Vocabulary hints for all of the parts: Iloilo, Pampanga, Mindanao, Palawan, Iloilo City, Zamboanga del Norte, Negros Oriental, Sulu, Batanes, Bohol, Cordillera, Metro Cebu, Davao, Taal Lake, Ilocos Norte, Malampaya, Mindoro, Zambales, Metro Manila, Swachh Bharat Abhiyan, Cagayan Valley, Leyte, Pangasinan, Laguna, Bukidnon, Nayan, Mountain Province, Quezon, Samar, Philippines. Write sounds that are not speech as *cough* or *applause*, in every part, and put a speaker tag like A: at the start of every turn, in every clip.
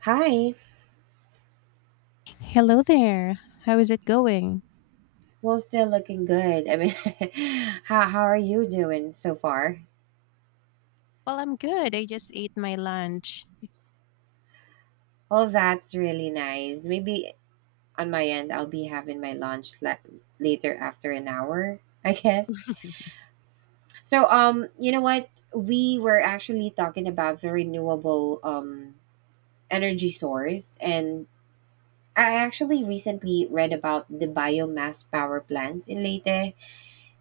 A: Hi.
B: Hello there. How is it going?
A: Well, still looking good. *laughs* How are you doing so far?
B: Well, I'm good. I just ate my lunch.
A: Well, that's really nice. Maybe on my end, I'll be having my lunch later after an hour, I guess. So, you know what? We were actually talking about the renewable energy source, and I actually recently read about the biomass power plants in Leyte.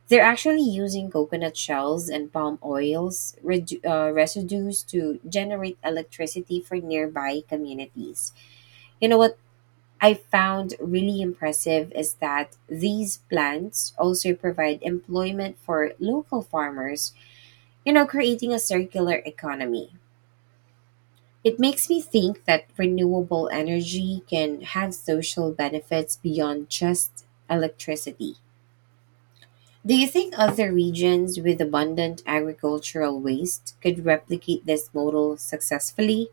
A: They're actually using coconut shells and palm oils residues to generate electricity for nearby communities. You know what I found really impressive is that these plants also provide employment for local farmers, creating a circular economy. It makes me think that renewable energy can have social benefits beyond just electricity. Do you think other regions with abundant agricultural waste could replicate this model successfully?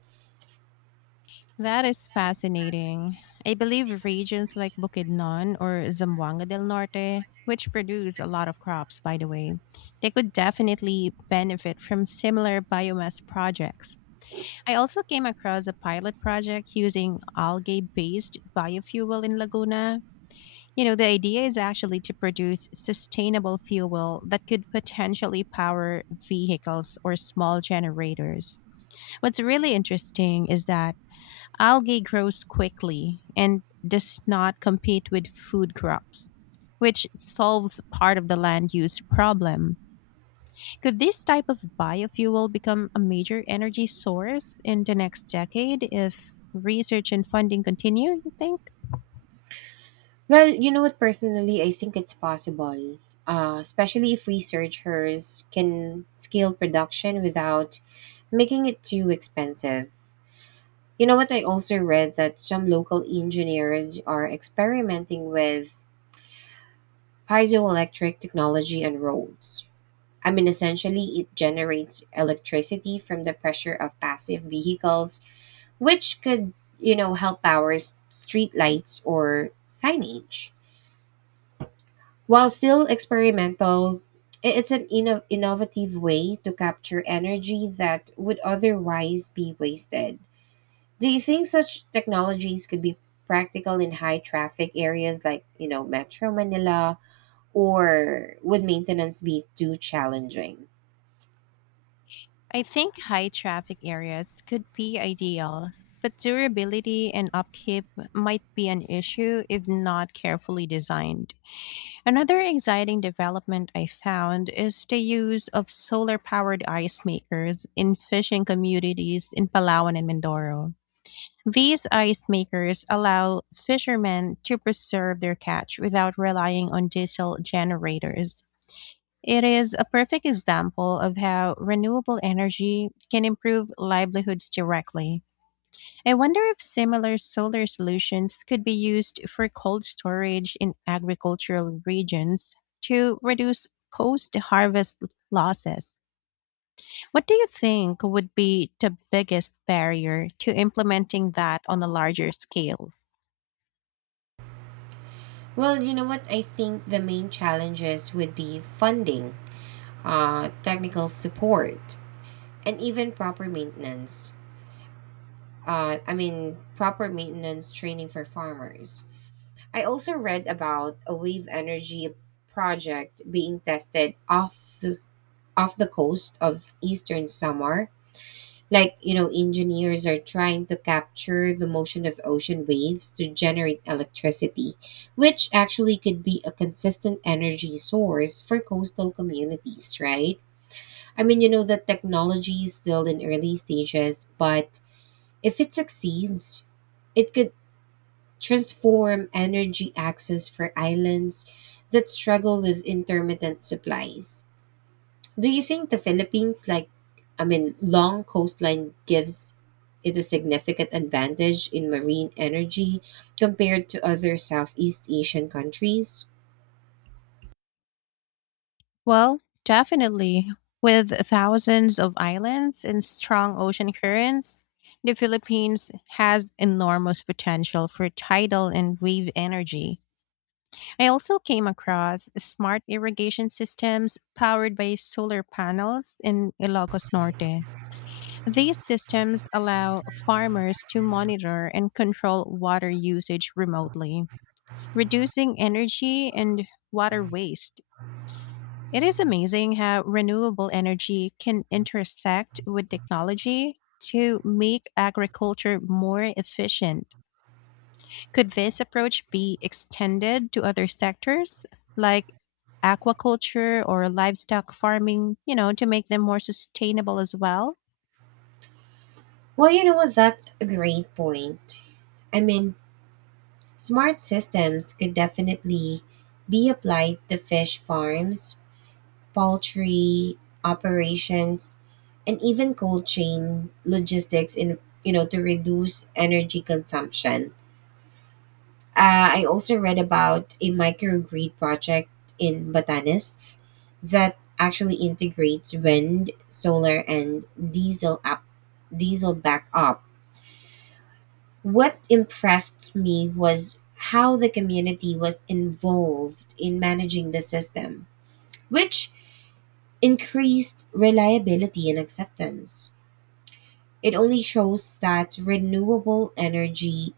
B: That is fascinating. I believe regions like Bukidnon or Zamboanga del Norte, which produce a lot of crops, by the way, they could definitely benefit from similar biomass projects. I also came across a pilot project using algae based biofuel in Laguna. You know, the idea is actually to produce sustainable fuel that could potentially power vehicles or small generators. What's really interesting is that algae grows quickly and does not compete with food crops, which solves part of the land use problem. Could this type of biofuel become a major energy source in the next decade if research and funding continue, you think?
A: Well, you know what, personally, I think it's possible, especially if researchers can scale production without making it too expensive. You know what, I also read that some local engineers are experimenting with piezoelectric technology on roads. I mean, essentially, it generates electricity from the pressure of passive vehicles which could, help power streetlights or signage. While still experimental, it's an innovative way to capture energy that would otherwise be wasted. Do you think such technologies could be practical in high traffic areas like, you know, Metro Manila, or would maintenance be too challenging?
B: I think high traffic areas could be ideal, but durability and upkeep might be an issue if not carefully designed. Another exciting development I found is the use of solar powered ice makers in fishing communities in Palawan and Mindoro. These ice makers allow fishermen to preserve their catch without relying on diesel generators. It is a perfect example of how renewable energy can improve livelihoods directly. I wonder if similar solar solutions could be used for cold storage in agricultural regions to reduce post harvest losses. What do you think would be the biggest barrier to implementing that on a larger scale?
A: Well, you know what? I think the main challenges would be funding, technical support, and even proper maintenance. I mean, proper maintenance training for farmers. I also read about a wave energy project being tested off the coast of eastern Samar. Like you know, engineers are trying to capture the motion of ocean waves to generate electricity, which actually could be a consistent energy source for coastal communities. Right? I mean, you know, the technology is still in early stages, but if it succeeds, it could transform energy access for islands that struggle with intermittent supplies. Do you think the Philippines, like, I mean, long coastline gives it a significant advantage in marine energy compared to other Southeast Asian countries?
B: Well, definitely. With thousands of islands and strong ocean currents, the Philippines has enormous potential for tidal and wave energy. I also came across smart irrigation systems powered by solar panels in Ilocos Norte. These systems allow farmers to monitor and control water usage remotely, reducing energy and water waste. It is amazing how renewable energy can intersect with technology to make agriculture more efficient. Could this approach be extended to other sectors like aquaculture or livestock farming, you know, to make them more sustainable as well?
A: Well, you know what? That's a great point. I mean, smart systems could definitely be applied to fish farms, poultry operations, and even cold chain logistics in, you know, to reduce energy consumption. I also read about a microgrid project in Batanes that actually integrates wind, solar, and diesel backup. What impressed me was how the community was involved in managing the system, which increased reliability and acceptance. It only shows that renewable energy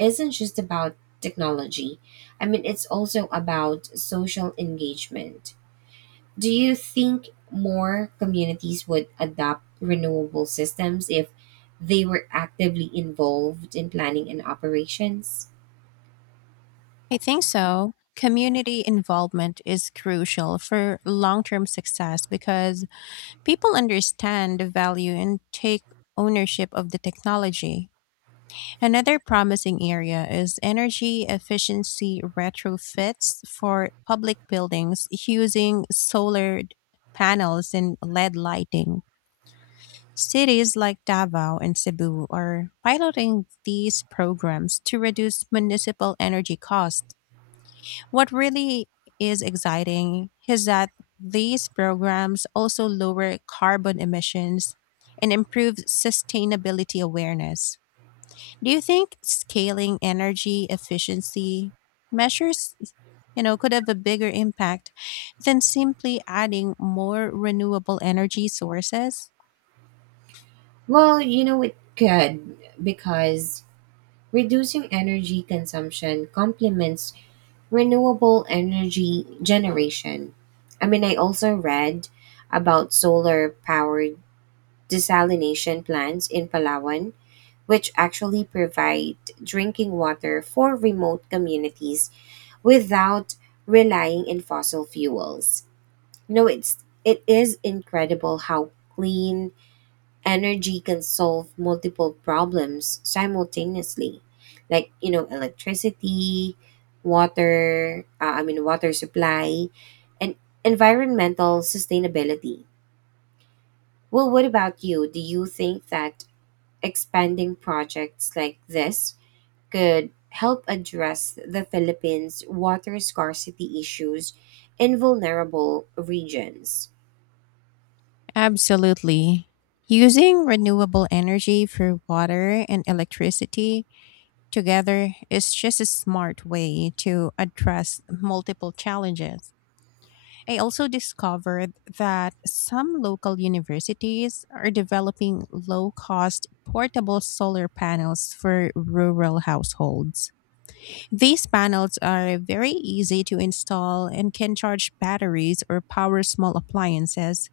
A: isn't just about technology. I mean, it's also about social engagement. Do you think more communities would adopt renewable systems if they were actively involved in planning and operations?
B: I think so. Community involvement is crucial for long term success because people understand the value and take ownership of the technology. Another promising area is energy efficiency retrofits for public buildings using panels and LED lighting. Cities like Davao and Cebu are piloting these programs to reduce municipal energy costs. What really is exciting is that these programs also lower carbon emissions and improve sustainability awareness. Do you think scaling energy efficiency measures, you know, could have a bigger impact than simply adding more renewable energy sources?
A: Well, you know, it could, because reducing energy consumption complements renewable energy generation. I mean, I also read about solar powered desalination plants in Palawan, which actually provide drinking water for remote communities without relying on fossil fuels. No, it is incredible how clean energy can solve multiple problems simultaneously, like you know, electricity, water, I mean, water supply, and environmental sustainability. Well, what about you? Do you think that expanding projects like this could help address the Philippines water scarcity issues in vulnerable regions?
B: Absolutely. Using renewable energy for water and electricity together is just a smart way to address multiple challenges. I also discovered that some local universities are developing low cost portable solar panels for rural households. These panels are very easy to install and can charge batteries or power small appliances,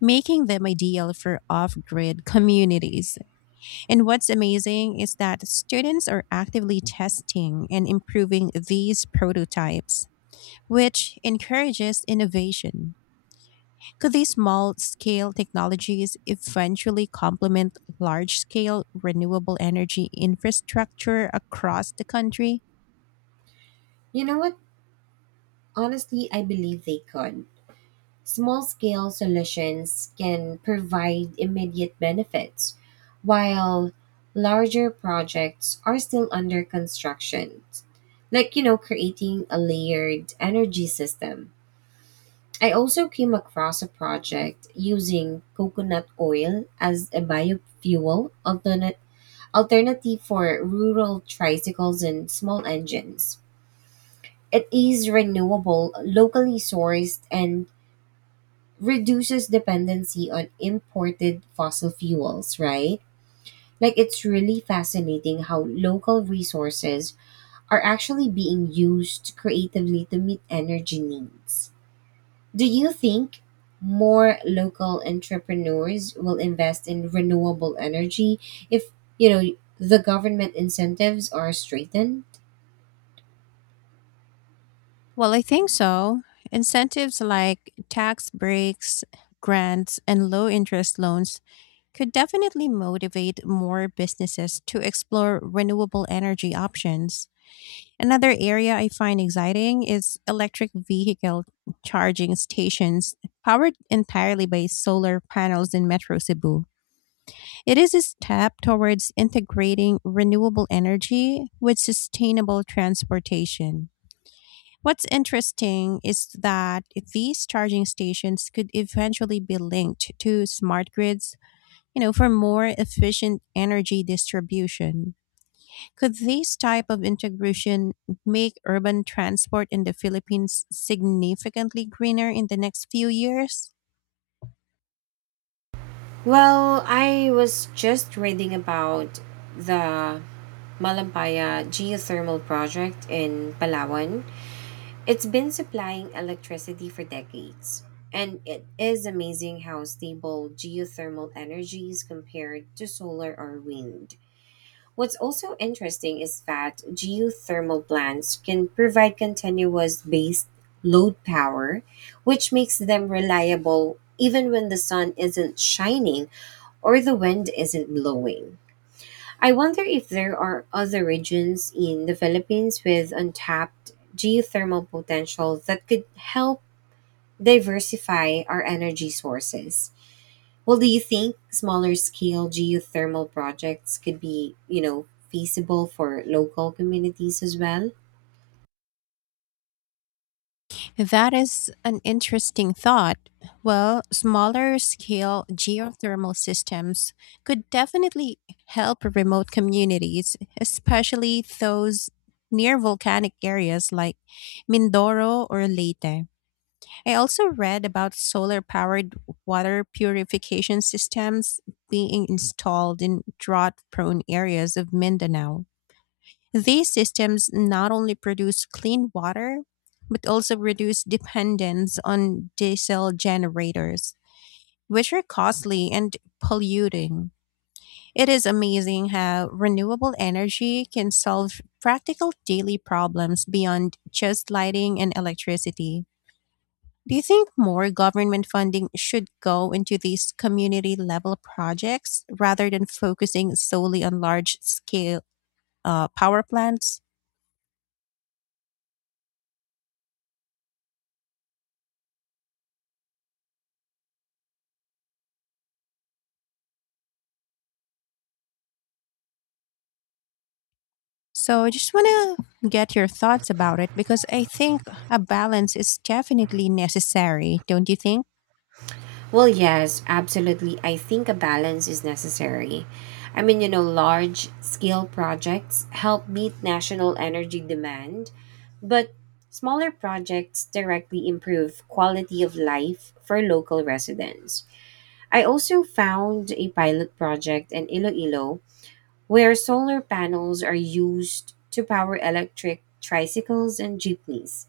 B: making them ideal for off grid communities. And what's amazing is that students are actively testing and improving these prototypes, which encourages innovation. Could these small scale technologies eventually complement large scale renewable energy infrastructure across the country?
A: You know what, honestly, I believe they could. Small scale solutions can provide immediate benefits, while larger projects are still under construction, like, you know, creating a layered energy system. I also came across a project using coconut oil as a alternative for rural tricycles and small engines. It is renewable, locally sourced, and reduces dependency on imported fossil fuels, right? Like, it's really fascinating how local resources are actually being used creatively to meet energy needs. Do you think more local entrepreneurs will invest in renewable energy if, you know, the government incentives are straightened?
B: Well, I think so. Incentives like tax breaks, grants, and low interest loans could definitely motivate more businesses to explore renewable energy options. Another area I find exciting is electric vehicle charging stations powered entirely by solar panels in Metro Cebu. It is a step towards integrating renewable energy with sustainable transportation. What's interesting is that these charging stations could eventually be linked to smart grids, you know, for more efficient energy distribution. Could this type of integration make urban transport in the Philippines significantly greener in the next few years?
A: Well, I was just reading about the Malampaya geothermal project in Palawan. It's been supplying electricity for decades, and it is amazing how stable geothermal energy is compared to solar or wind. What's also interesting is that geothermal plants can provide continuous based load power, which makes them reliable even when the sun isn't shining or the wind isn't blowing. I wonder if there are other regions in the Philippines with untapped geothermal potential that could help diversify our energy sources. Well, do you think smaller scale geothermal projects could be, you know, feasible for local communities as well?
B: That is an interesting thought. Well, smaller scale geothermal systems could definitely help remote communities, especially those near volcanic areas like Mindoro or Leyte. I also read about solar powered water purification systems being installed in drought prone areas of Mindanao. These systems not only produce clean water, but also reduce dependence on diesel generators, which are costly and polluting. It is amazing how renewable energy can solve practical daily problems beyond just lighting and electricity. Do you think more government funding should go into these community level projects rather than focusing solely on large scale power plants? So I just want to get your thoughts about it because I think a balance is definitely necessary, don't you think?
A: Well, yes, absolutely. I think a balance is necessary. I mean, you know, large scale projects help meet national energy demand, but smaller projects directly improve quality of life for local residents. I also found a pilot project in Iloilo where solar panels are used to power electric tricycles and jeepneys.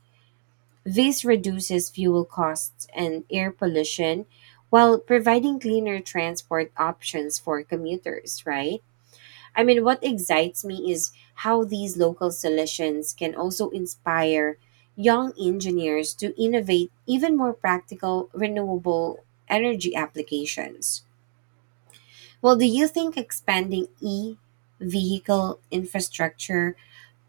A: This reduces fuel costs and air pollution while providing cleaner transport options for commuters, right? I mean, what excites me is how these local solutions can also inspire young engineers to innovate even more practical renewable energy applications. Well, do you think expanding e vehicle infrastructure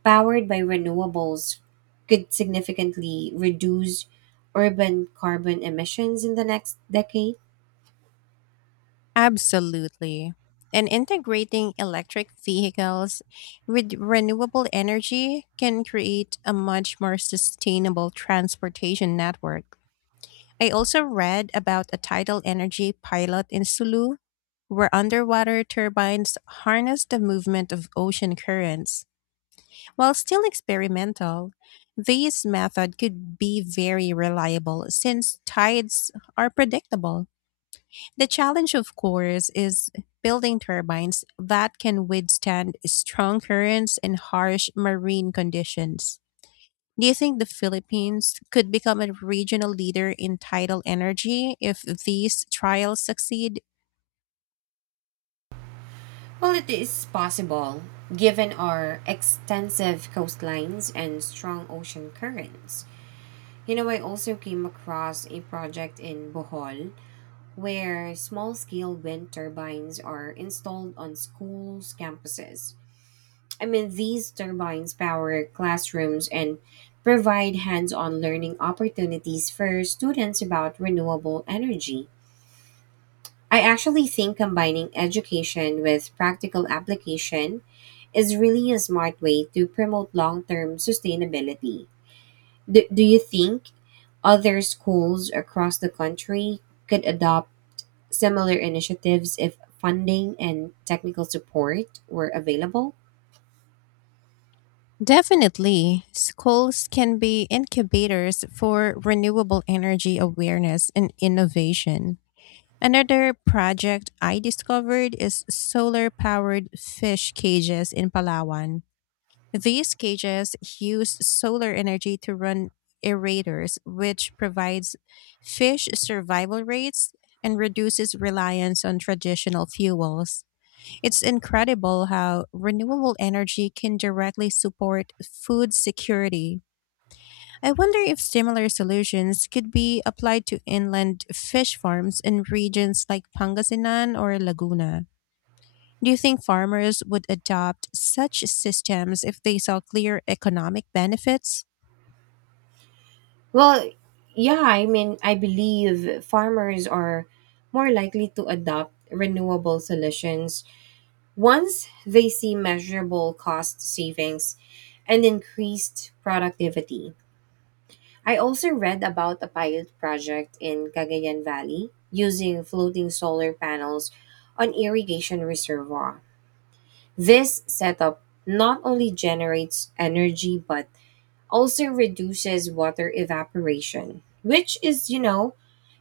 A: powered by renewables could significantly reduce urban carbon emissions in the next decade?
B: Absolutely. And integrating electric vehicles with renewable energy can create a much more sustainable transportation network. I also read about a tidal energy pilot in Sulu where underwater turbines harness the movement of ocean currents. While still experimental, this method could be very reliable since tides are predictable. The challenge, of course, is building turbines that can withstand strong currents and harsh marine conditions. Do you think the Philippines could become a regional leader in tidal energy if these trials succeed?
A: Well, it is possible, given our extensive coastlines and strong ocean currents. You know, I also came across a project in Bohol where small scale wind turbines are installed on schools' campuses. I mean, these turbines power classrooms and provide hands on learning opportunities for students about renewable energy. I actually think combining education with practical application is really a smart way to promote long term sustainability. Do you think other schools across the country could adopt similar initiatives if funding and technical support were available?
B: Definitely, schools can be incubators for renewable energy awareness and innovation. Another project I discovered is solar powered fish cages in Palawan. These cages use solar energy to run aerators, which provides fish survival rates and reduces reliance on traditional fuels. It's incredible how renewable energy can directly support food security. I wonder if similar solutions could be applied to inland fish farms in regions like Pangasinan or Laguna. Do you think farmers would adopt such systems if they saw clear economic benefits?
A: Well, yeah, I mean, I believe farmers are more likely to adopt renewable solutions once they see measurable cost savings and increased productivity. I also read about a pilot project in Cagayan Valley using floating solar panels on irrigation reservoir. This setup not only generates energy but also reduces water evaporation, which is, you know,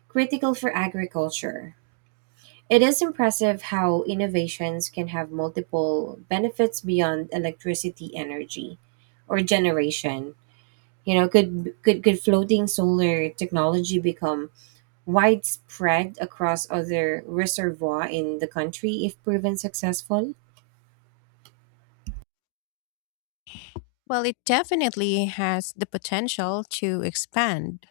A: critical for agriculture. It is impressive how innovations can have multiple benefits beyond electricity energy or generation. You know, could floating solar technology become widespread across other reservoir in the country if proven successful?
B: Well, it definitely has the potential to expand.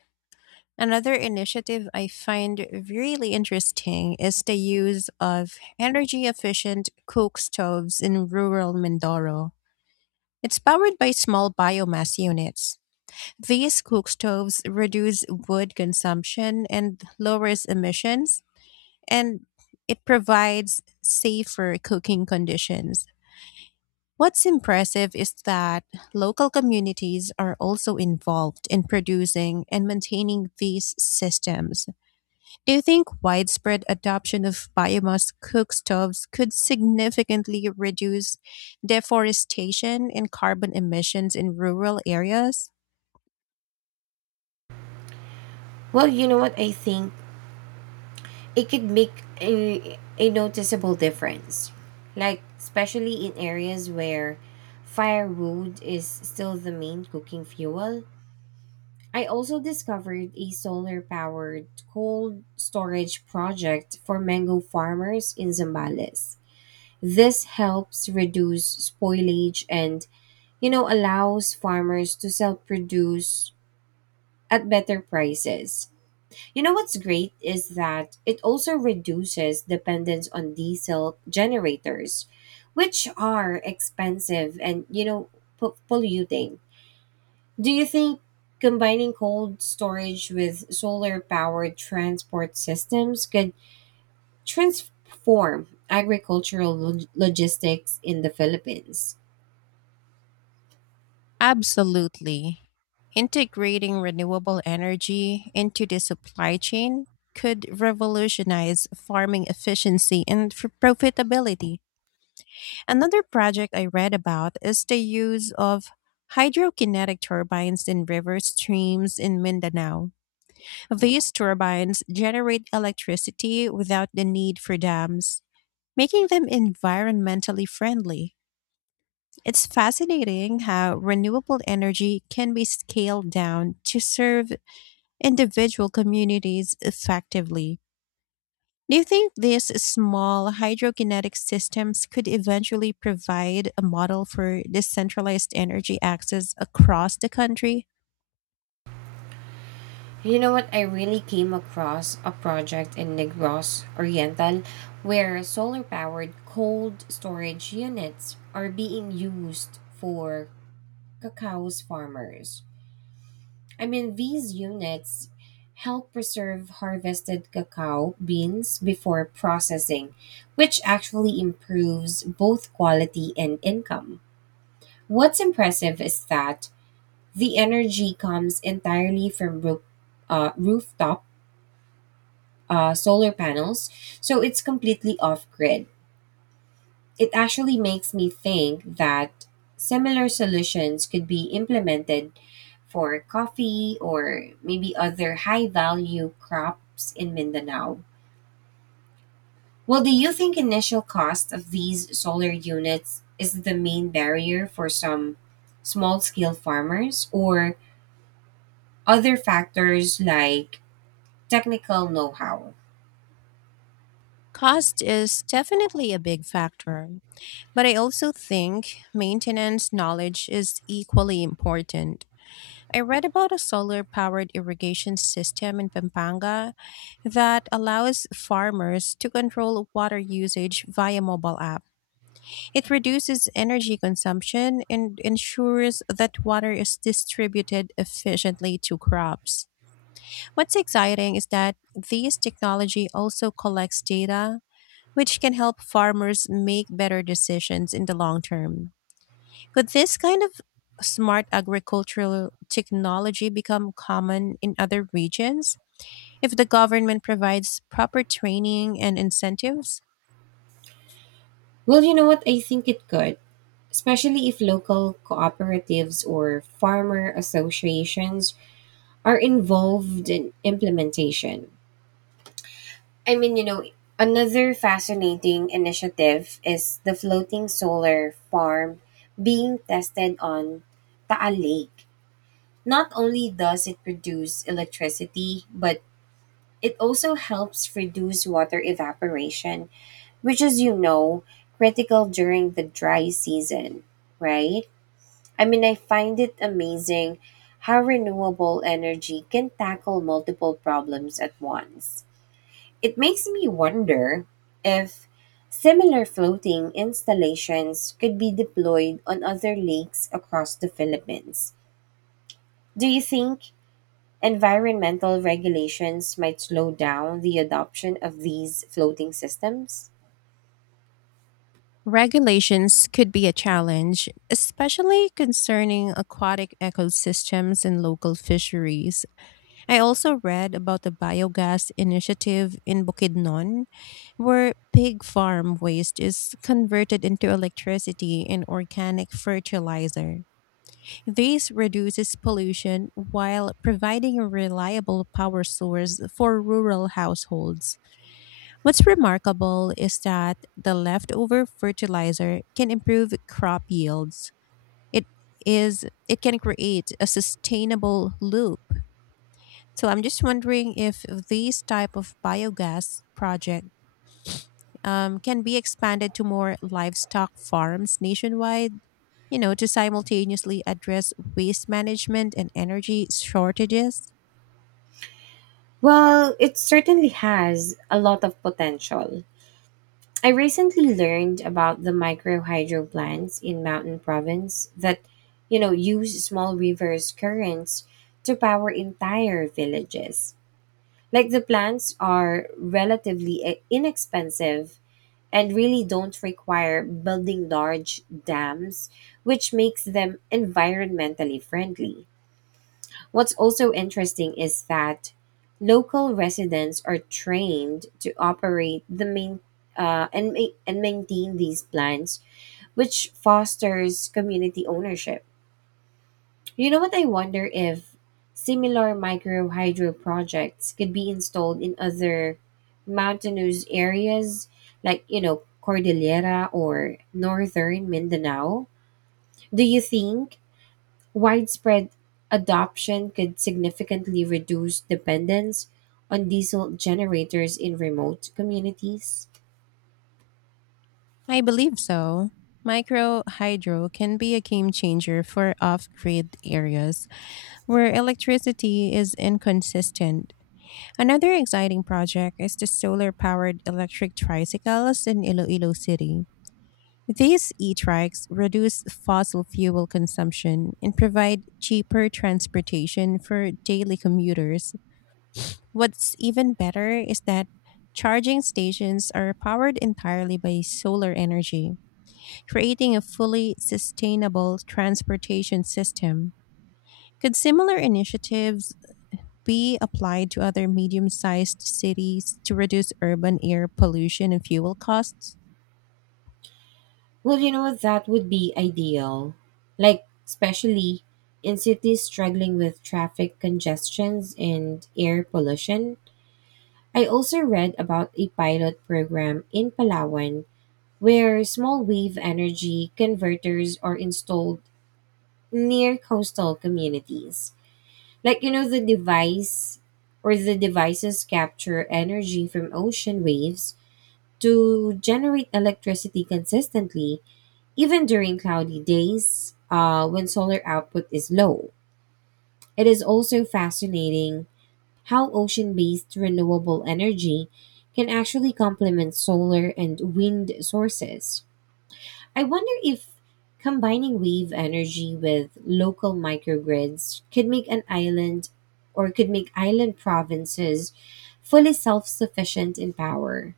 B: Another initiative I find really interesting is the use of energy efficient cook stoves in rural Mindoro. It's powered by small biomass units. These cook stoves reduce wood consumption and lowers emissions, and it provides safer cooking conditions. What's impressive is that local communities are also involved in producing and maintaining these systems. Do you think widespread adoption of biomass cookstoves could significantly reduce deforestation and carbon emissions in rural areas?
A: Well, you know what, I think it could make a noticeable difference. Like, especially in areas where firewood is still the main cooking fuel. I also discovered a solar powered cold storage project for mango farmers in Zambales. This helps reduce spoilage and, you know, allows farmers to sell produce at better prices. You know what's great is that it also reduces dependence on diesel generators, which are expensive and, you know, polluting. Do you think combining cold storage with solar powered transport systems could transform logistics in the Philippines?
B: Absolutely. Integrating renewable energy into the supply chain could revolutionize farming efficiency and profitability. Another project I read about is the use of hydrokinetic turbines in river streams in Mindanao. These turbines generate electricity without the need for dams, making them environmentally friendly. It's fascinating how renewable energy can be scaled down to serve individual communities effectively. Do you think these small hydrokinetic systems could eventually provide a model for decentralized energy access across the country?
A: You know what? I really came across a project in Negros Oriental where solar powered cold storage units are being used for cacao's farmers. I mean, these units help preserve harvested cacao beans before processing, which actually improves both quality and income. What's impressive is that the energy comes entirely from rooftop solar panels, so it's completely off grid. It actually makes me think that similar solutions could be implemented for coffee or maybe other high value crops in Mindanao. Well, do you think initial cost of these solar units is the main barrier for some small scale farmers, or other factors like technical know how?
B: Cost is definitely a big factor, but I also think maintenance knowledge is equally important. I read about a solar powered irrigation system in Pampanga that allows farmers to control water usage via mobile app. It reduces energy consumption and ensures that water is distributed efficiently to crops. What's exciting is that this technology also collects data, which can help farmers make better decisions in the long term. Could this kind of smart agricultural technology become common in other regions if the government provides proper training and incentives?
A: Well, you know what? I think it could, especially if local cooperatives or farmer associations are involved in implementation. I mean, you know, another fascinating initiative is the floating solar farm being tested on Taal Lake. Not only does it produce electricity, but it also helps reduce water evaporation, which as you know, critical during the dry season, right? I mean, I find it amazing how renewable energy can tackle multiple problems at once. It makes me wonder if similar floating installations could be deployed on other lakes across the Philippines. Do you think environmental regulations might slow down the adoption of these floating systems?
B: Regulations could be a challenge, especially concerning aquatic ecosystems and local fisheries. I also read about the biogas initiative in Bukidnon, where pig farm waste is converted into electricity and organic fertilizer. This reduces pollution while providing a reliable power source for rural households. What's remarkable is that the leftover fertilizer can improve crop yields. It it can create a sustainable loop. So I'm just wondering if these type of biogas project can be expanded to more livestock farms nationwide, you know, to simultaneously address waste management and energy shortages?
A: Well, it certainly has a lot of potential. I recently learned about the micro hydro plants in Mountain Province that, you know, use small rivers' currents to power entire villages. Like, the plants are relatively inexpensive and really don't require building large dams, which makes them environmentally friendly. What's also interesting is that local residents are trained to operate the main, and maintain these plants, which fosters community ownership. You know what, I wonder if similar micro hydro projects could be installed in other mountainous areas like, you know, Cordillera or northern Mindanao? Do you think widespread adoption could significantly reduce dependence on diesel generators in remote communities?
B: I believe so. Micro hydro can be a game changer for off grid areas where electricity is inconsistent. Another exciting project is the solar powered electric tricycles in Iloilo City. These e trikes reduce fossil fuel consumption and provide cheaper transportation for daily commuters. What's even better is that charging stations are powered entirely by solar energy, creating a fully sustainable transportation system. Could similar initiatives be applied to other medium sized cities to reduce urban air pollution and fuel costs?
A: Well, you know, that would be ideal. Like, especially in cities struggling with traffic congestions and air pollution. I also read about a pilot program in Palawan where small wave energy converters are installed near coastal communities. Like, you know, the devices capture energy from ocean waves to generate electricity consistently even during cloudy days, when solar output is low. It is also fascinating how ocean based renewable energy can actually complement solar and wind sources. I wonder if combining wave energy with local microgrids could make an island or could make island provinces fully self sufficient in power.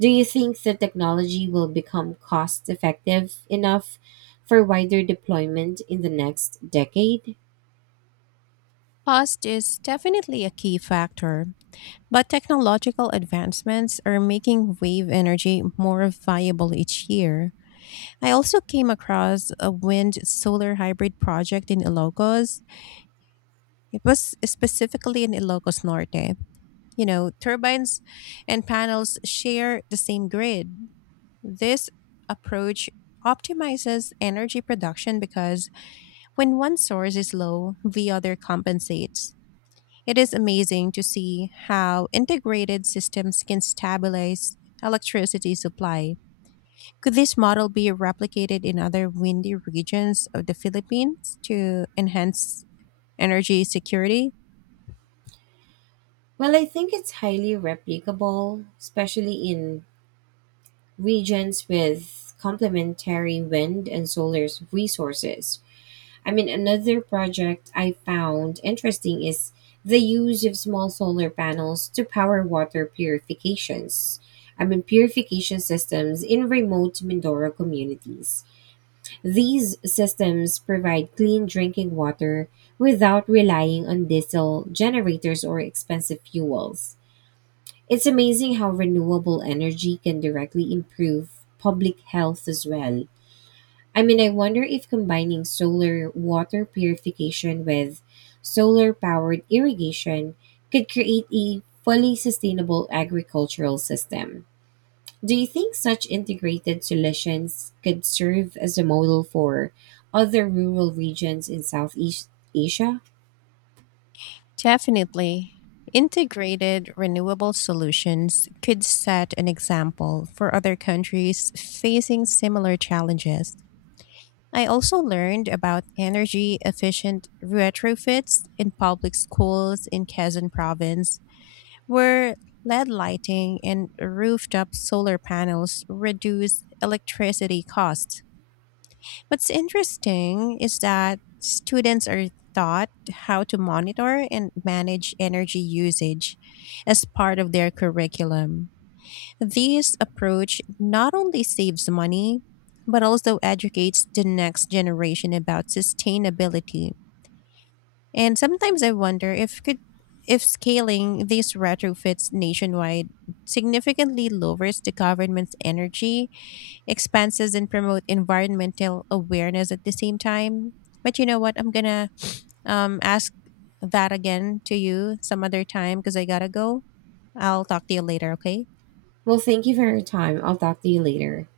A: Do you think the technology will become cost effective enough for wider deployment in the next decade?
B: Cost is definitely a key factor, but technological advancements are making wave energy more viable each year. I also came across a wind solar hybrid project in Ilocos. It was specifically in Ilocos Norte. You know, turbines and panels share the same grid. This approach optimizes energy production because when one source is low, the other compensates. It is amazing to see how integrated systems can stabilize electricity supply. Could this model be replicated in other windy regions of the Philippines to enhance energy security?
A: Well, I think it's highly replicable, especially in regions with complementary wind and solar resources. I mean, another project I found interesting is the use of small solar panels to power water purifications. I mean, purification systems in remote Mindoro communities. These systems provide clean drinking water without relying on diesel generators or expensive fuels. It's amazing how renewable energy can directly improve public health as well. I mean, I wonder if combining solar water purification with solar powered irrigation could create a fully sustainable agricultural system. Do you think such integrated solutions could serve as a model for other rural regions in Southeast Asia?
B: Definitely. Integrated renewable solutions could set an example for other countries facing similar challenges. I also learned about energy efficient retrofits in public schools in Quezon province where LED lighting and rooftop solar panels reduce electricity costs. What's interesting is that students are taught how to monitor and manage energy usage as part of their curriculum. This approach not only saves money, but also educates the next generation about sustainability. And sometimes I wonder if scaling these retrofits nationwide significantly lowers the government's energy expenses and promote environmental awareness at the same time. But you know what? I'm gonna ask that again to you some other time because I gotta go. I'll talk to you later. Okay.
A: Well, thank you for your time. I'll talk to you later.